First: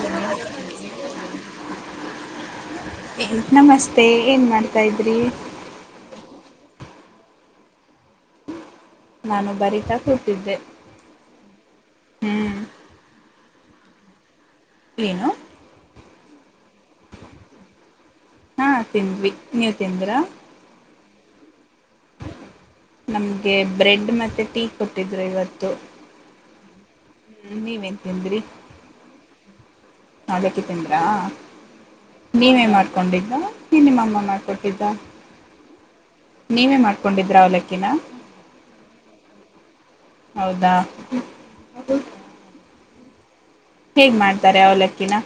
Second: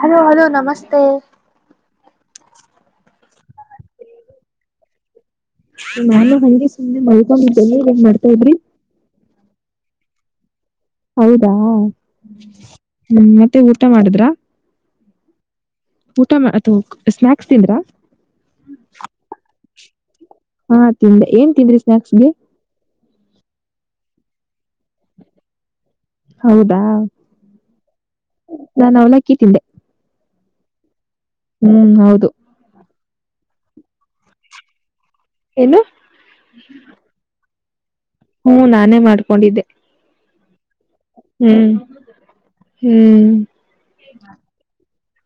Hello hello ನಮಸ್ತೆ. ನಮಸ್ತೆ ಏನ್ ಮಾಡ್ತಾ ಇದ್ರಿ. ನಾನು ಹಂಗೆ ಸುಮ್ಮ್ನೆ ಮಳ್ಕೊಂದಿದ್ದೇ ನೀವ ಏನ ಮಾಡ್ತಾ ಇದ್ರಿ? ನಾನು ಬರೀತಾ ಕೂತಿದ್ದೆ. ಹೌದಾ ಹ್ಮ್ ಹ್ಮ ಮತ್ತೆ ಊಟ ಮಾಡಿದ್ರ. ಏನು? ಊಟ ಅಥ ಸ್ನಾಕ್ಸ್ ತಿಂದ್ರಾ? ಹಾ ತಿಂದ್ವಿ ನೀವ್ ತಿಂದ್ರಾ. ಹಾ ತಿಂದೆ ಏನ್ ತಿಂದ್ರಿ ಸ್ನಾಕ್ಸ್ಗೆ. ನಮ್ಗೆ ಬ್ರೆಡ್ ಮತ್ತೆ ಟೀ ಕೊಟ್ಟಿದ್ರು ಇವತ್ತು. ಹೌದಾ ಹ್ಮ್ ನೀವೇನ್ ತಿಂದ್ರಿ ನಾನು ಅವಲಕ್ಕಿ ತಿಂದೆ ಅವಲಕ್ಕಿ ತಿಂದ್ರಾ. ಹ್ಮ್ ಹೌದು ಕೊಂಡಿದ್ದ ಏನ್ ನಿಮ್ಮಮ್ಮ ಮಾಡ್ಕೊಟ್ಟಿದ್ದ ಏನು ನೀವೇ ಮಾಡ್ಕೊಂಡಿದ್ರ ಅವಲಕ್ಕಿ. ಹ್ಮ ನಾನೇ ಮಾಡ್ಕೊಂಡಿದ್ದೆ. ಹೌದಾ ಹ್ಮ್ ಹ್ಮ್ ಹೇಗ್ ಮಾಡ್ತಾರೆ ಅವಲಕ್ಕಿನಾ?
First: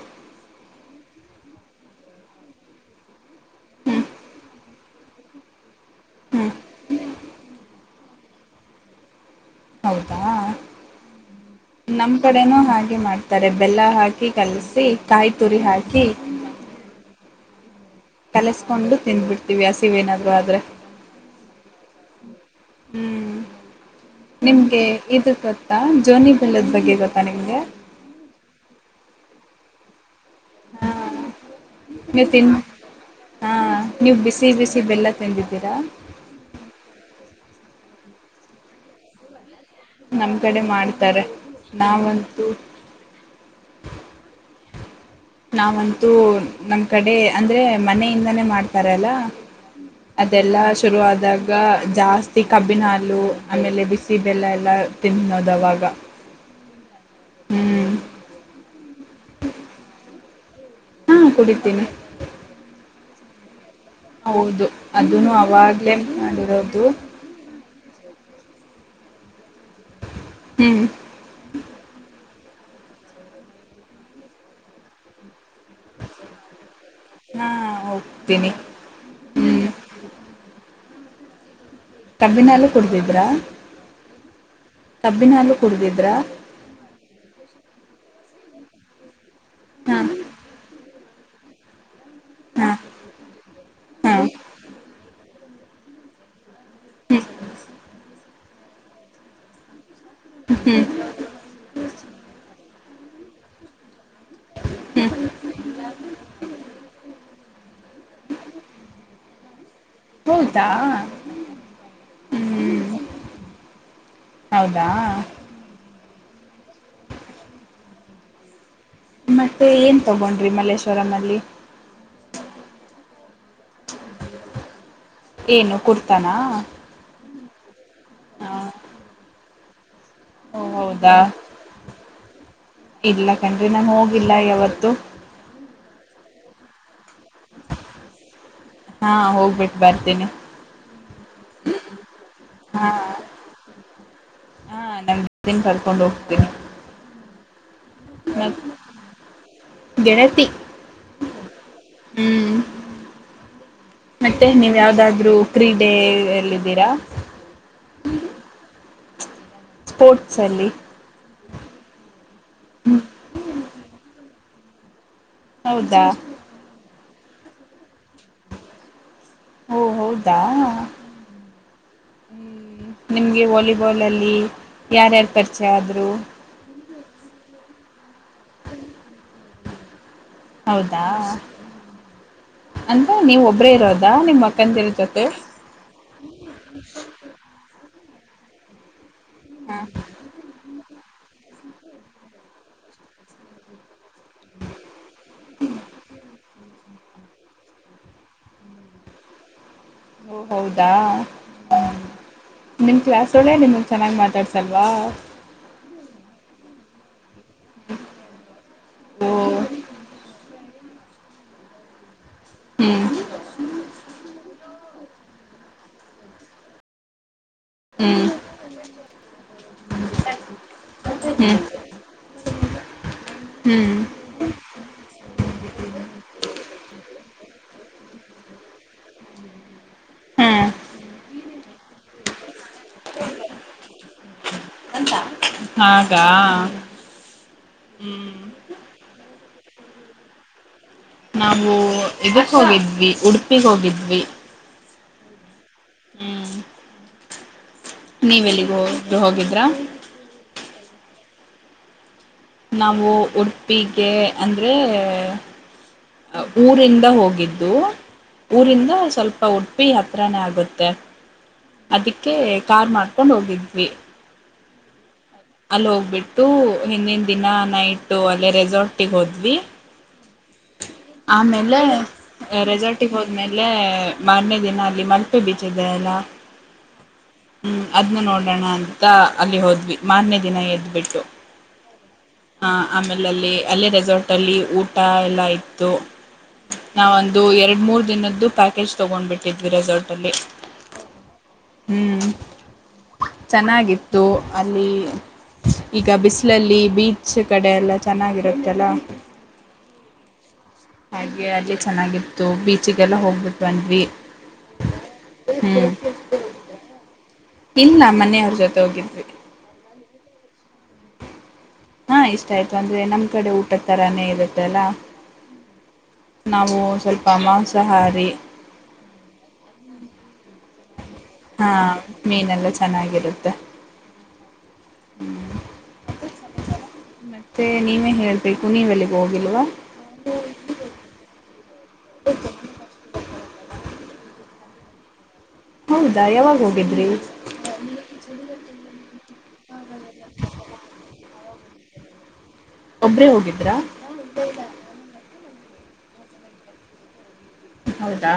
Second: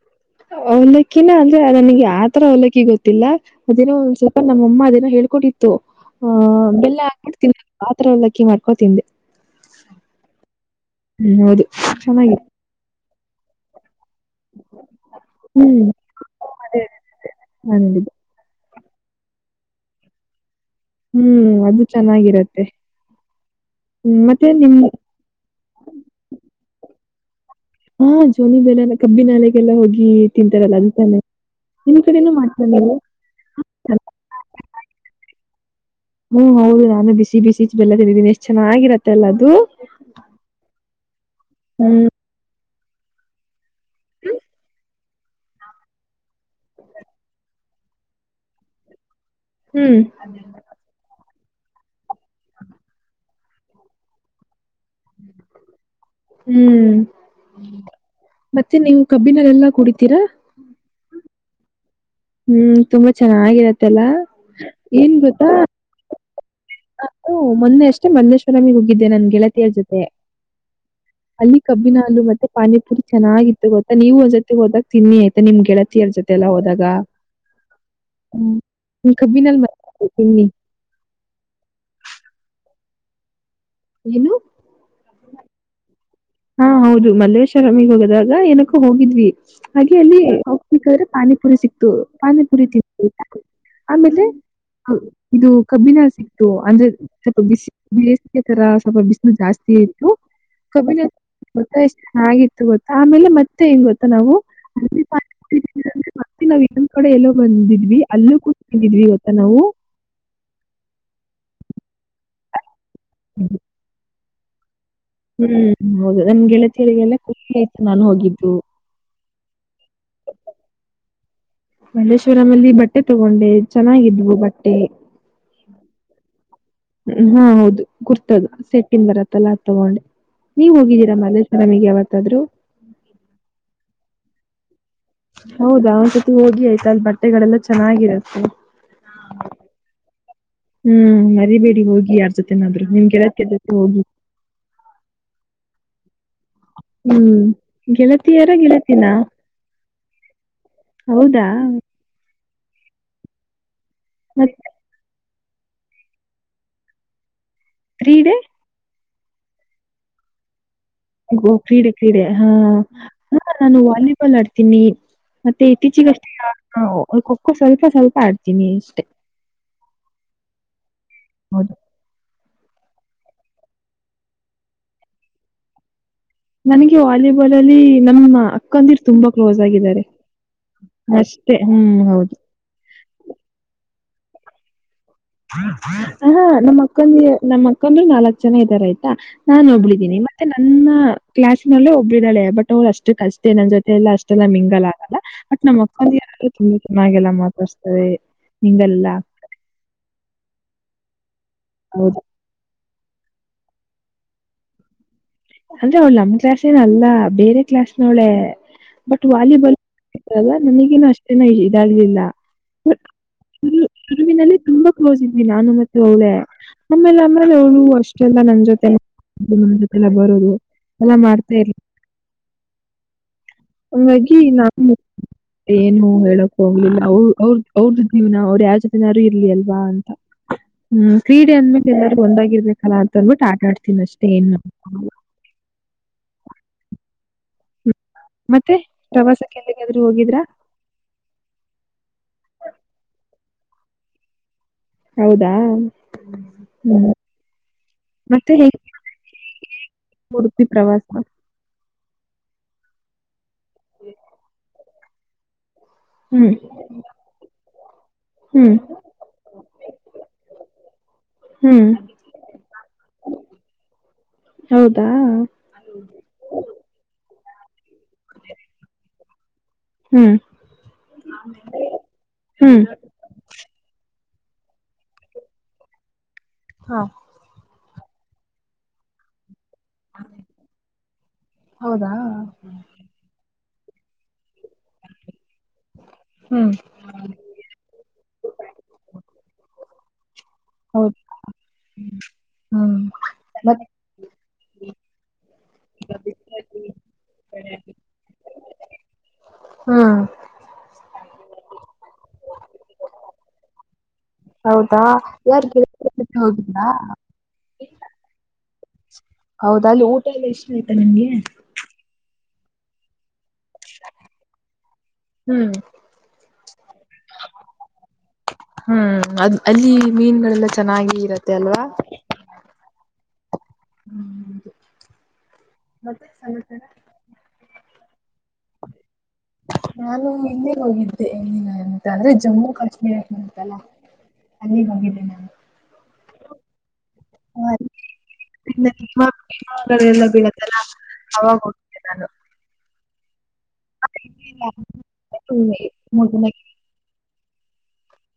ಅವಲಕ್ಕಿನ ಅಂದ್ರೆ ನನಗೆ ಯಾತರ ಅವಲಕ್ಕಿ ಗೊತ್ತಿಲ್ಲ ಅದೇನೋ ಒಂದ್ ಸ್ವಲ್ಪ ನಮ್ಮಮ್ಮ ಅದನ್ನ ಹೇಳ್ಕೊಟಿತ್ತು ಆ ಹ್ಮ್ ಬೆಲ್ಲ ಹಾಕ್ಬಿಟ್ಟು [inaudible] ಆತರವಲ್ಲಕ್ಕಿ ಮಾಡ್ಕೊಂಡ ತಿಂದೆ. ಹೌದಾ ಹ್ಮ್ ಹೌದು ನಮ್ ಚೆನ್ನಾಗಿತ್ತು ಕಡೆನೂ ಹಾಗೆ ಮಾಡ್ತಾರೆ ಬೆಲ್ಲ ಹಾಕಿ ಹಾಕಿ ಕಳ್ಸಿ ಕಾಯಿ ತುರಿ ಹ್ಮ್ ಹಾಕಿ - [unintelligible] ಕಲಿಸ್ಕೊಂಡು ತಿಂದಬಿಡ್ತೀವಿ ಹಸಿವ್ ಏನಾದ್ರು ಆದ್ರೆ. ಹ್ಮ್ ಅದು ಚೆನ್ನಾಗಿರುತ್ತೆ. ಹ್ಮ್ ನಿಮ್ಗೆ ಇದು ಗೊತ್ತಾ ಜೋನಿ ಬೆಳ್ಳದ ಬಗ್ಗೆ ಗೊತ್ತಾ ನಿಮ್ಗೆ ಹಾ ಜೋನಿ ಬೆಲ ಕಬ್ಬಿನಾಲೆಗೆಲ್ಲ ಹೋಗಿ ತಿಂತಾರಲ್ಲ ಹಾ ಅದ ತಾನೆ ನಿಮ್ ನೀವು ಕಡೆನೂ ತಿನ್ ಮಾತನಾಡಾರ ಹಾ ನೀವು್ ಬಿಸಿ ಬಿಸಿ ಬೆಲ್ಲ ತಿಂದಿದ್ದೀರಾ ಹ್ಮ್ ಹೌದು ನಾನು ಬಿಸಿ ಬಿಸಿ ಬೆಲ್ಲ ತೆಿಂದಿದೀನ ಎಷ್ಟು ಚೆನ್ನಾಗಿರತ್ತ ಅಲ್ಲ ಅದು ನಮ್ ಕಡೆ ಮಾಡ್ತಾರೆ ಹ್ಮ್ ನಾವಂತೂ ಹ್ಮ ನಾವಂತೂ ನಮ್ ಕಡೆ ಅಂದ್ರೆ ಮನೆಯಿಂದಾನೇ ಮಾಡ್ತಾರಲ್ಲ ಹ್ಮ್ ಅದೆಲ್ಲ ಶುರುವಾದಾಗ ಜಾಸ್ತಿ ಕಬ್ಬಿನ ಹಾಲು ಆಮೇಲೆ ಬಿಸಿ ಬೆಲ್ಲ ಎಲ್ಲ ತಿನ್ನೋದವಾಗ ಹ್ಮ್ ಹ್ಮ್ ಮತ್ತೆ ನೀವು್ ಕಬ್ಬಿನಲ್ಲಲ್ಲಾ ಕುಡಿತೀರಾ ಹಾ ಕುಡಿದ್ದೇನೆ ಹ್ಮ್ ತುಂಬಾ ಚೆನ್ನಾಗಿರತ್ತೆ ತಾಳ ಹೌದು ಏನ್ ಅದನ್ನು ಗೊತ್ತಾ ಅವಾಗ್ಲೇ ಮಾಡಿರೋದು ನಾವು ಮೊ ಅಷ್ಟೆ ಮಂದೇಶ್ವರಮಿ ಹೋಗಿದ್ದೆ ನನ್ ಗೆಳತಿಯರ್ ಜೊತೆ ಹ್ಮ್ ಅಲ್ಲಿ ಕಬ್ಬಿನ ಹಲುು ಮತ್ತೆ ಪಾನಿಪುರಿ ಚೆನ್ನಾಗಿತ್ತು ಗೊತ್ತಾ ನೀವು ಒಂದ ಜೊತೆ ಹೋದಾಗ ತಿನ್ನಿ ಆಯತಾ ನಿಮ್ ಗೆಳತಿಯರ ಜೊತೆ ಎಲ್ಲಾ ಹೋದಾಗ ಹಾ ಹೋಗ್ತೀನಿ ಹ್ಮ್ ಕ್ಯಾಬಿನ್ ಹ್ಮ್ ಹೇಳಲು [unintelligible] ಕಬ್ಬಿನಲುೂ ಕುಡಿದಿದ್ರಾ ಏನು ಕಬ್ಬಿನಲುೂ ಕುಡಿದಿದ್ರ ಹಾ ಹೌದು ಮಲ್ಲೇಶ್ವರಾಮಿಿಗೆ ಹೋಗದಾಗ ಏನಕ್ಕೂ ಹೋಗಿದ್ವಿ ಹಾಗೆ ಹಾ ಅಲ್ಲಿ [unintelligible] ಪಾನಿಪುರಿ ಸಿಕ್ತು ಪಾನಿಪುರಿ ಹಾ ತಿ ಹಾ ಆಮೇಲೆ ಇದು ಕಬ್ಬಿನ ಸಿಕ್ತು ಅಂದ್ರೆ ಸ್ವಲ್ಪ ಬಿಸಿ ಬೇಸಿಗೆ ತರ ಸ್ವಲ್ಪ ಬಿಸಿನ ಜಾಸ್ತಿ ಹ್ಮ್ [unintelligible] ಗೊತ್ತ ಎಷ್ಟು ಚೆನ್ನಾಗಿತ್ತು ಗೊತ್ತಾ ಆಮೇಲೆ ಮತ್ತೆ ಹೆ್ ಗೊತ್ತಾ ನಾವು ಅಲ್ಲಿ ಹ್ಮ ಪಾನಿಪುರಿ [unintelligible] ತಿಂದ್ರಂದ್ರೆ ಮತ್ತೆ ನಾವವು ಇನ್ನೊಂದ್ ಕಡೆ ಎಲ್ಲೋ ಬಂದಿದ್ವಿ ಅಲ್ಲೂ ಕೂಡ ಬಂದಿದ್ವಿ ಇವತ್ತ ನಾವು ಹೌದಾ ಹ್ಮ್ ಹ್ಮ್ ಹೌದಾ ಹ್ಮ್ ಹೌದು ನಮ್ ಗೆಳತರಿಗೆಲ್ಲ ಖುಷಿ ಆಯತು ನಾನು ಹೋಗಿದ್ದು ಮತ್ತೆ ಏನ್ ತಗೊಂಡ್ರಿ ಮಲ್ಲೇಶ್ವರಂ ಅಲ್ಲಿ ಮಲ್ಲೇಶ್ವರಂಲ್ಲಿ ಬಟ್ಟೆ ತಗೊಂಡೆ ಚೆನ್ನಾಗಿದ್ವು ಬಟ್ಟೆ ಏನು ಕುರ್ತಾನಾ ಹಾ ಹೌದು ಕುರ್ತದು ಹಾ ಸೆಟ್ಟನ್ ಬರತ್ತಲ್ಲಾ ಅದು ತಗೊಂಡೆ ಓ ನೀವ ಹೌದಾ ಹೋಗಿದ್ದೀರಾ ಮಲ್ಲೇಶ್ವರಾಮಿಗೆ ಯಾವತ್ತಾದ್ ಇಲ್ಲ ಕನ್ಡ್ರಿ ನನ್ ಹೋಗಿಲ್ಲ ಯಾವತ್ತುೂ ಹೌದಾ ಹೋಗಿ ಆಯ್ತಾ ಅಲ್ ಬಟ್ಟೆಗಳೆಲ್ಲಾ ಚೆನ್ನಾಗಿರುತ್ತೆ ಹಾ ಹೋಗ್ಬಿಟ್ಟು ಬರ್ತೇನಿ ಹ್ಮ್ ಮರಿಬೇಡಿ ಹೋಗಿ ಯಾರ್ ಜೊತೆನಾದ್ರು ಹಾ ನಿಮ್ಮ ಗೆಳತಿಯರ ಜೊತೆ ಹೋಗಿ ನಾಡು ಕೊಡು ಹೋಗ್ತೇನೆ [unintelligible] ಹ್ಮ್ ಗೆಳತಿಯಾರ ಮತ್ ಗೆಳತಿನ ಗೆಳತಿ ಹೌದಾ ಹ್ಮ್ ಮತ್ತೆ ಮತ್ ನೀವ್ ಯಾವ್ದಾದ್ರು. ಕ್ರೀಡ ಎಲ್ಲಿದ್ದೀರಾ? ಫ್ರೀಡೇ ಸ್ಪೋರ್ಟ್ಸ್ ಅಲ್ಲಿ ಕ್ರೀಡೆ ಕ್ರೀಡೆ ಹಾ ಹ ನಾನು ವಾಲಿಬಾಲ್ ಆಡ್ತೀನಿ ಮತ್ತೆ ಹೌದಾ ಇತ್ತೀಚಿಗಷ್ಟೇ ಖಖೋ ಸ್ವಲ್ಪ ಸ್ವಲ್ಪ ಆಡ್ತೀನಿ ಅಷ್ಟೇ ಓ ಹೌದಾ ಹೌದು. ಹ್ಮ್ ನಿಮ್ಗೆ ವಾಲಿಬಾಲ್ ಅಲ್ಲಿ ಯಾರ್ಯಾರು ಪರಿಚಯ ಆದ್ರು ನನಗೆ ವಾಲಿಬಾಲ್ ಅಲ್ಲಿ ನಮ್ಮ ಅಕ್ಕಂದಿಟ್ಟ ತುಂಬಾ ಕ್ಲೋಸ್ ಆಗಿದ್ದಾರೆ ಹೌದಾ ಅಷ್ಟೇ ಹ್ಮ್ ಹೌದು ಅಂದ ನೀವ ಒಬ್ರೇ ಇರೋದಾ ನಿಮ್ ಅಕ್ಕಂದಿ ಜೊತೆ ಹ ಹ ನಮ್ಮ ಅಕ್ಕಂದ ನಮ್ಮ ಅಕ್ಕಂದರು ನಾಲ್ಕ್ ಜನ ಇದ್ದಾರಯ್ತು ನಾನು ಹ ಒಬ್ಬಳಿದ್ದೀನಿ ಮತ್ತೆ ನನ್ನ ಕ್ಲಾಸ್ ನಲ್ಲೂ ಒಬ್ಳಿದ್ದಾಳೆ ಬಟ್ ಅವರು ಅಷ್ಟುಕೆ ಅಷ್ಟೇ ನನ್ನ ಜೊತೆಲ್ಲ ಅಷ್ಟ. ಮೆಲ್ಲ ಮಿಂಗಲ್ ಆಗಲ್ಲ ಬಟ್ ನಮ್ಮ್ ಮಕ್ಕ ಚೆನ್ನಾಗೆಲ್ಲ ಮಾತಾಡ್ಸ್ತವೆ ನಿಂಗಲ್ಲ. ಓ ಹೌದಾ ಹೌದಾ ನಿಮ್ಮ ಕ್ಲಾಸ ಒಳೆ ನಿಮಗೆ ಚೆನ್ನಾಗಿ ಮಾತಾಡ್ಸಲ್ವಾ. ಅಂದ್ರೆ ಅವಳು ನಮ ಕ್ಲಾಸ ಏನ ಅಲ್ಲ. ಬೇರೆ ಕ್ಲಾಸ್ ನೋಳೆ ಬಟ್ ಓ ವಾಲಿಬಾಲ್. ನನಗ ಅಷ್ಟೇನ ಇದಲಿಲ್ಲ ಹ್ಮ್ ಶುರುವಿನಲ್ಲಿ ತುಂಬಾ ಓದ್ ನಾನು ಮತ್ತೆ ಒಳೆ ಆಮೇಲೆ ಆಮೇಲೆ. ಹ್ಮ್ ಅಷ್ಟೆಲ್ಲ ನನ್ನ ಜೊತೆ ನ ಜೊತೆ ಬರು ಎಲ್ಲ ಮಾಡ್ತಾ ಹ್ಮ್ ಇರ್ಲಿ. ಹ್ಮ್ ಹಂಗಾಗಿ ನಾ ಏನು ಹೇಳಕ್ ಹೋಗ್ಲಿಲ್ಲ ಅವ ಅವ್ರದ ಅವ್ರದ್ದ ಜೀವನ ಅವ್ರ ಯ ಜತೆನ ಯಾರು ಇಲಿ ಅಲ್ವಾ. ಹ್ಮ್ ಹ್ಮ್ ಕ್ರೀಡೆ ಅಂದ್ಮೇಲೆ ಎಲ್ಲಾರೂ ಒಂದಾಗಿರ್ಬೇಕಲ್ಲ ಅಂತ ಅಂದ್ಬಿಟ್ಟು ಆಟಾಡ್ತಾರೆ. ಷ್ಟೇ ಏನ್ ಇಲ್ಲ. ಹಾಗಾ ಹ್ಮ ಮತ್ತೆ ಪ್ರವಾಸಕ್ಕೆ ಎಲ್ಲಿಗಾದರೂ ಹೋಗಿದ್ರ. ನಾವು ಇದಕ್ಕೆ ಹೋಗಿದ್ವಿ ಉಡುಪಿಗೆ ಹೋಗಿದ್ವಿ. ಹೌದಾ ಹ್ಮ್ ಹ್ಮ ನೀವ್ ಮತ್ತೆ ಹೇಗೆ ಎಲ್ಲಿಗೋ ಹೋಗಿದ್ರಾ ಉಡುಪಿ ಪ್ರವಾಸ ನಾವು ಉಡುಪಿಗೆ ಅಂದರೆ ಹ್ಮ್ ಊರಿಂದ ಹೋಗಿದ್ದು. ಹ್ಮ್ ಊರಿಂದ ಸ್ವಲ್ಪ ಉಡುಪಿ ಹತ್ರಾನೇ ಆಗುತ್ತೆ. ಹ್ಮ್ ಅದಕ್ಕೆ ಕಾರ್ ಮಾಡ್ಕೊಂಡ್ ಹೋಗಿದ್ವಿ. ಹೌದಾ ಅಲ್ಲಿ ಹೋಗ್ಬಿಟ್ಟು ಹಿಂದಿನ ದಿನ ನೈಟ್ ಅಲ್ಲೇ ರೆಸಾರ್ಟಿಗೆ ಹೋದ್ವಿ. ಹ್ಮ ಆಮೇಲೆ ರೆಸಾರ್ಟಿಗೆ ಹೋದ್ಮೇಲೆ ಮಾರನೇ ದಿನ ಅಲ್ಲಿ ಮಲ್ಪೆ ಬೀಚ್ಿದೆ ಅಲ್ಲ. ಅದನ್ನು ನೋಡೋಣ ಅಂತ ಅಲ್ಲಿ ಹೋದ್ವಿ. ಮಾರನೇ ದಿನ ಎದ್ದ್ಬಿಟ್ಟು. ಹೌದಾ ಹ ಆಮೇಲೆ ಅಲ್ಲಿ ಅಲ್ಲಿ ರೆಸಾರ್ಟ್ ಅಲ್ಲಿ ಊಟ ಎಲ್ಲಾ ಇತ್ತು. ಹ್ಮ್ ನಾವ ಒಂದು ಎರಡು ಮೂರು ದಿನದ್ದು ಪ್ಯಾಕೇಜ್ ತಗೊಂಡ್ಬಿಟ್ಟಿದ್ವಿ ರೆಸಾರ್ಟ್ ಅಲ್ಲಿ. ಹೌದು ಹ್ಮ್ ಹ್ಮ್ ಮತ್ತೆ ಚೆನ್ನಾಗಿತ್ತು ಅಲ್ಲಿ ಈಗ ಬಿಸಿಲಲ್ಲಿ ಬೀಚ್ ಈ ಕಡೆ ಎಲ್ಲ ಚೆನ್ನಾಗಿರುತ್ತಲ್ಲ. ಹ್ಮ್ ಹಾಗೆ ಅಲ್ಲಿ ಚೆನ್ನಾಗಿತ್ತು ಬೀಚಿಗೆಲ್ಲ ಹೋಗ್ಬಿಟ್ ಬಂದ್ವಿ. ಹೌದಾ ಯಾರ್ ಹ್ಮ್ ಹಿಲ್ಲಾ [unintelligible] ಇಲ್ಲ ಮನೆಯವ್ರ ಜೊತೆ ಹೋಗಿದ್ವಿ. ಹೌದ ಅಲ್ಲಿ ಊಟ ಎಲ್ಲ ಇಷ್ಟ ಆಯ್ತಾ ನಂಗೆ ಹ ಇಷ್ಟ ಆಯ್ತು ಅಂದ್ರೆ ನಮ್ ಕಡೆ ಊಟ ತರಾನೇ ಇರುತ್ತಲ್ಲ. ಹ್ಮ್ ನಾವು ಸ್ವಲ್ಪ ಮಾಂಸಾಹಾರಿ. ಅ ಅಲ್ಲಿ ಮೀನ್ಗಳೆಲ್ಲ ಚೆನ್ನಾಗಿ ಇರತ್ತೆ ಹಾ ಅಲ್ವಾ ಮೀನ ಎಲ್ಲಾ ಚೆನ್ನಾಗಿರುತ್ತೆ. ಹ್ಮ ಅದು ಮತ್ತ ಸಮಾಚಾರ ಮತ್ತೆ ನೀವೇ ಹೇಳಿ. ನಾನು ಹಿಂದೆ ಹೋಗಿದ್ದೆ ಎಂದಿನ. ಅಂದ್ರೆ ಜಮ್ಮು ಕಾಶ್ಮೀರ ನಂತಲ್ಲ ಅಲ್ಲಿಗೆ ಹೋಗಿದ್ದೆ ನಾನು ದಾಯಾವಾಗ ಹೋಗಿದ್ರಿ ಹ ನಿಮ್ಮ ಎಲ್ಲ ಬೀಳತ್ತಲ್ಲ ಅವಾಗಟ [unintelligible] ಒಬ್ರೇ ಹೋಗಿದ್ರಾ ಹ್ಮ ಮುಗ ಹೌದಾ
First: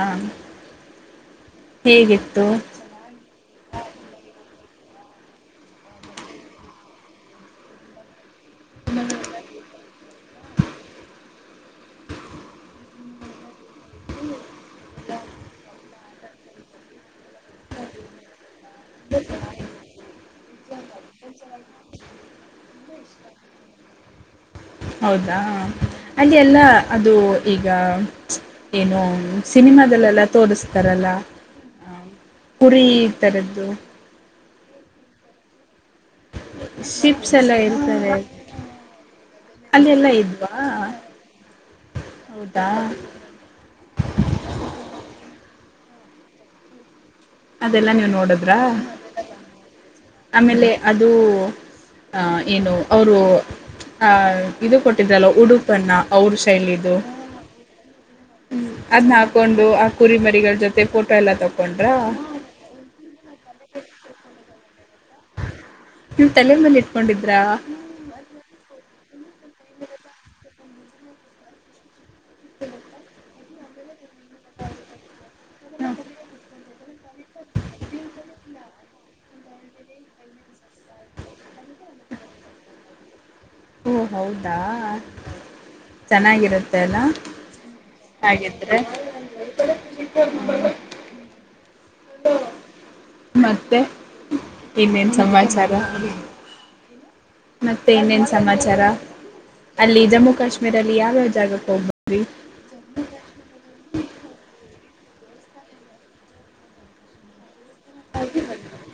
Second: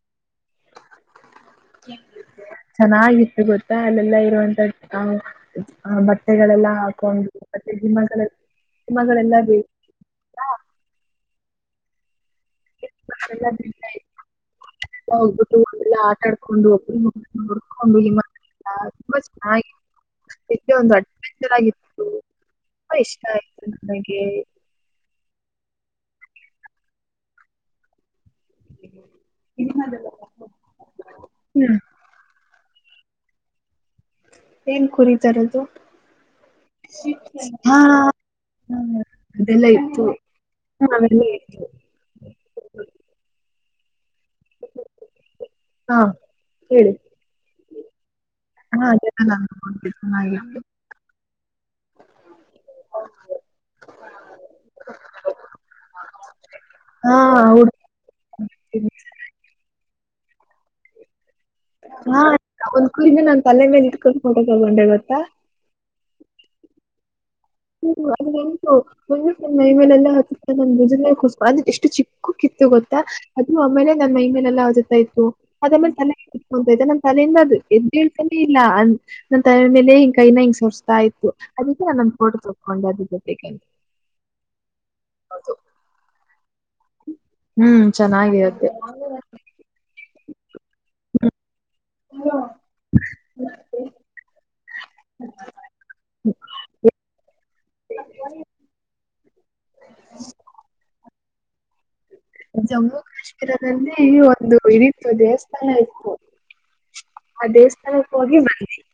ಹೇಗಿತ್ತು ಚೆನ್ನಾಗಿತ್ತು ಗೊತ್ತಾ ಅಲ್ಲೆಲ್ಲಾ ಇರುವಂತ್ದ ಹ ಬಟ್ಟೆಗಳೆಲ್ಲ ಹಾಕೊಂಡು ಮತ್ತೆ ಗಿಮ್ಮೆ ನಿಮ್ಮಗಳೆಲ್ಲ ಬೇಕ ಎಲ್ಲಾ ನಬಟ್ಟ ಎಲ್ಲಾ ಆಟಾ ಆಡ್ಕೊಂಡು ಒಬ್ಬ ನೋಡ್ಕೊಂಡು ಹಸ್ ಇದ್ಕೆ ಒಂದು ಅಡ್ವೆಂಚರ್ ಆಗಿತ್ತು ತುಂಬ ಇಷ್ಟ ಆಯತು ನನಗೆ ಹೌದಾ ಅಲ್ಲಿ ಎಲ್ಲ ಅದು ಈಗ ಏನು ಸಿನಿಮಾದಲ್ಲೆಲ್ಲ ತೋರಿಸ್ತಾರಲ್ಲ ಹ್ಮ್. ಹ ಕುರಿ ತರದ್ದು ಏನ್ ಕುರತಾರದು ಶಿಪ್ಸ್ ಎಲ್ಲ ಇರ್ತಾರೆ ಅದೆಲ್ಲ ಇತ್ತು ಅಲ್ಲಿಲ್ಲಾ ಇದ್ವಾ ನಾವೆಲ್ಲ ಹೌದಾ [inaudible] ಹಾ ಹೇಳಿ ಅದೆಲ್ಲ ನೀವು ನೋಡೋದು [unintelligible] ಚೆನ್ನಾಗಿ ಆಮೇಲೆ ಅದು ಅಹ ಏನು ಅವರು ಅಹ ಇದು ಕೊಟ್ಟಿದ್ರಲ್ಲ ಉಡುಪಣ ಏನಿದು ಹಾ ಹುಡ್ತೀನಿ ಅದನ್ನ ಹಾಕೊಂಡು ಕುರಿಮರಿಗಳ ಜೊತೆ ಫೋಟೋ ಎಲ್ಲ ತಕೊಂಡ್ರ ಹಾ ಒಂದ್ ಕುೂಡಿಂದ ನಾನ್ ತಲೆ ಮೇಲೆ ಇಟ್ಕೊಂಡು ಫೋಟೋ ತೊಗೊಂಡೇವ ಗೊತ್ತಾ ನೀವ್ ತಲೆ ಮೇಲೆ ಇಟ್ಕೊಂಡಿದಿ ಹ್ಮ್ ಅದು ಉಂಟು ಒಂದ್ ನ ನೈ ಮೇಲೆ ಎಲ್ಲ ಹಾಕಿ ನ ನಿಜಲ್ಲ ಕುಸ್ಕ ಅ್ರ ಎಷ್ಟು ಚಿಕ್ಕ ಕೂಗಿತ್ತು ಗೊತ್ತಾ ಅದು ಆಮೇಲೆ ನನ್ ಮೈ ಮೇಲೆಲ್ಲ ಜೊತಾ ಇತ್ತು ಅದಮೇಲೆ ತಲೆ ನನ್ ತಲೆಯಿಂದ ಎದ್ದ ಹೇಳ್ತಾನೆ ಇಲ್ಲ ಅ ನನ್ ತಾಯಮೇಲೆ ಹಿಂಗ ಕೈನ ಹಿಂಗ್ ಸರ್ತಾ ಆಯತತ್ತು ಅದಕ್ಕೆ ನಾ ನನ್ ಫೋಟ ತೊಕೊಂಡೆ ಅದಕ್ಕೆ ಓ ಹೌದಾ ಚೆನ್ನಾಗಿರುತ್ತೆ ಅಲ್ಲ ಹ್ಮ್ ಚೆನ್ನಾಗಿರುತ್ತೆ ಹಾಗಿದ್ರೆ ಹಲೋ ಮತ್ತೆ ಇನ್ನೇನ್ ಸಮಾಚಾರ ಮತ್ತೆ ಇನ್ನೇನ್ ಸಮಾಚಾರ ಅಲ್ಲಿ ಜಮ್ಮು ಕಾಶ್ಮೀರ ಅಲ್ಲಿ ಯಾವ್ಯಾವ ಜಾಗಕ್ಕೆ ಹೋಗ್ಬಹುದು ಜಮ್ಮು ಕಾಶ್ಮೀರದಲ್ಲಿ ಒಂದು ಇರಿಫ್ ದೇವಸ್ಥಾನ ಇತ್ತು. ಆ ದೇವಸ್ಥಾನಕ್ಕೆ ಹೋಗಿ ಮಾಡ್ದೆ. [inaudible]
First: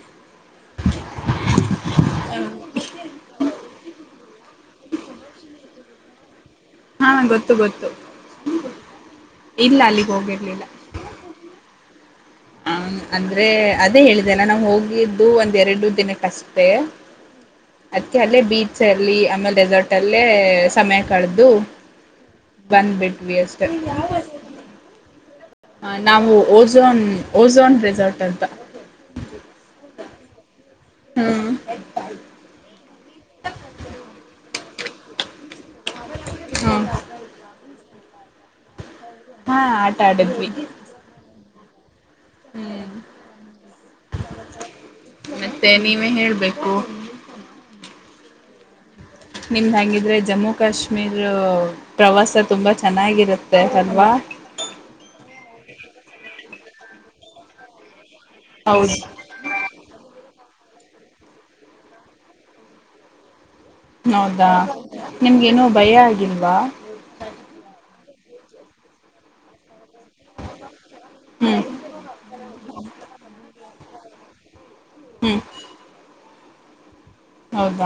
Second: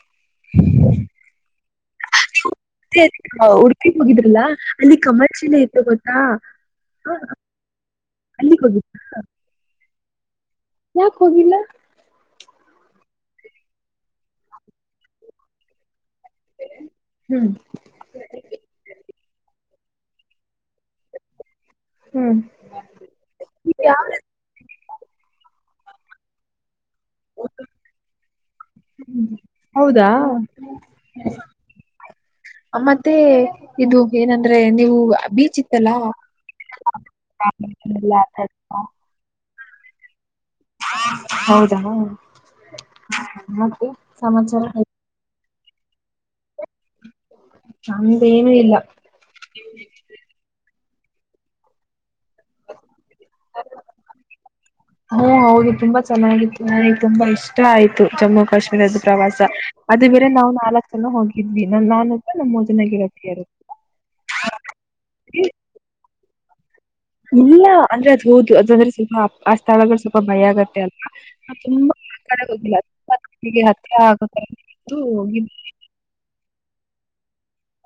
ಉಡುಪಿ ಹೋಗಿದ್ರಾ? ಇಲ್ಲ ಅಲ್ಲಿ ಕಮಲ್ ಶಿಲೆ ಇತ್ತು ಗೊತ್ತಾ. ಹಾ ಗೊತ್ತು ಗೊತ್ತು ಅಲ್ಲಿಗ್ ಇಲ್ಲ ಅಲ್ಲಿಗ್ ಹೋಗಿರ್ಲಿಲ್ಲ ಯಾಕ ಹೋಗಿಲ್ಲ ಹ ಅಂದ್ರೆ ಅದೇ ಹೇಳಿದೆಲ್ಲ ನಾ ಹೋಗಿದ್ದು ಒಂದ್ ಎರಡು ದಿನಕ್ಕೆ ಅಷ್ಟೇ ಅದ್ಕ್ಕೆ ಅಲ್ಲೇ ಬೀಚ್ ಅಲ್ಲಿ ಆಮೇಲೆ ಡೆಸರ್ಟ್ ದಲ್ಲೇ ಸಮಯ ಕಳೆದು ಹ್ಮ್ ಬನ್ ಬಿಟ್ ಅಷ್ಟೇ ಯಾವ್ದು ನಾವು ಓಝೋನ್ ಓಝೋನ್ ರೆಸಾರ್ಟ್ ಅಂತ ಹೌದಾ ಹ್ಮ ಮತ್ತೆ ಇದು ಏನಂದ್ರೆ ನೀವು ಅ ಬಿಜಿತ್ ಹ್ಮ್ ಬಿಚಿತಲ್ಲ ಹಾ ಆಟ ಆಡಿದ್ವಿ. ಹೌದಾ ಹ್ಮ್ ಮತ್ತೆ ಸಮಾಚಾರ ಮತ್ತೆ ನೀವೇ ಹೇಳ್ಬೇಕು. ನಮ್ಮದೇನು ಇಲ್ಲ. ನಿಮ್ಡ್ ಹೆಂಗಿದ್ರೆ ಜಮ್ಮು ಕಾಶ್ಮೀರ್ ಪ್ರವಾಸ ತುಂಬಾ ಚೆನ್ನಾಗಿರುತ್ತೆ ಅಲ್ವಾ? ಹ್ಮ್ ಹೌದು ತುಂಬಾ ಚೆನ್ನಾಗಿತ್ತು ನನಗೆ ತುಂಬಾ ಇಷ್ಟ ಆಯ್ತು ಜಮ್ಮು ಹೌದು ಕಾಶ್ಮೀರದ ಪ್ರವಾಸ ಅದು ಬೇರೆ ನಾವು ನಾಲ್ಕ್ ಜನ ಹೋಗಿದ್ವಿ ನಾನ್ ಒಬ್ಳು ನನ್ನ ಮೂರು ಜನ ಗೆಳತಿಯರು. ಹೌದಾ ನಿಮ್ಗೇನೋ ಭಯ ಆಗಿಲ್ವಾ? ಇಲ್ಲ ಅಂದ್ರೆ ಅದು ಹೌದು ಅದಂದ್ರೆ ಆ ಸ್ಥಳಗಳು ಸ್ವಲ್ಪ ಸ್ವಲ್ಪ ಭಯ ಆಗತ್ತೆ ಅಂತ ಅಲ್ಲ ಹ್ಮ್ ತುಂಬಾ [inaudible] ಅದು ಹೋಗಿದ್ವಿ. ಹೌದ.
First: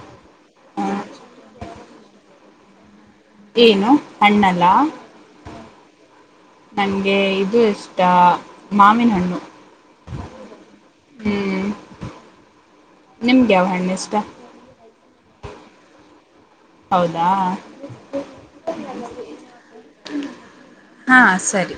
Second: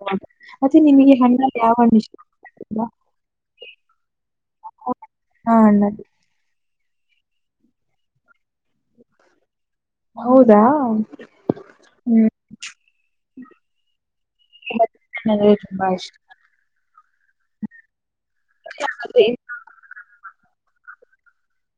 ಹೌದ ಮತ್ತೆ ನಿಮಗೆ ಹಣ್ಣಲ್ಲಿ ಯಾವ ಹಣ್ಣ ಇಷ್ಟ? ಏನು ಹಣ್ಣ ಅಲ್ಲಾ. ಹಾ ನನಗೆ ಇದು ಇಷ್ಟ ಮಾವಿನ ಹಣ್ಣು. ಹೌದಾ ಹ್ಮ್ ನಿಮ್ಗೆ ಯಾವ ಹಣ್ಣು ಇಷ್ಟ. ನನಗೆ ತುಂಬಾ ಇಷ್ಟ. ಹೌದಾ ಆದ್ರೆ ಹಾ ಸರಿ.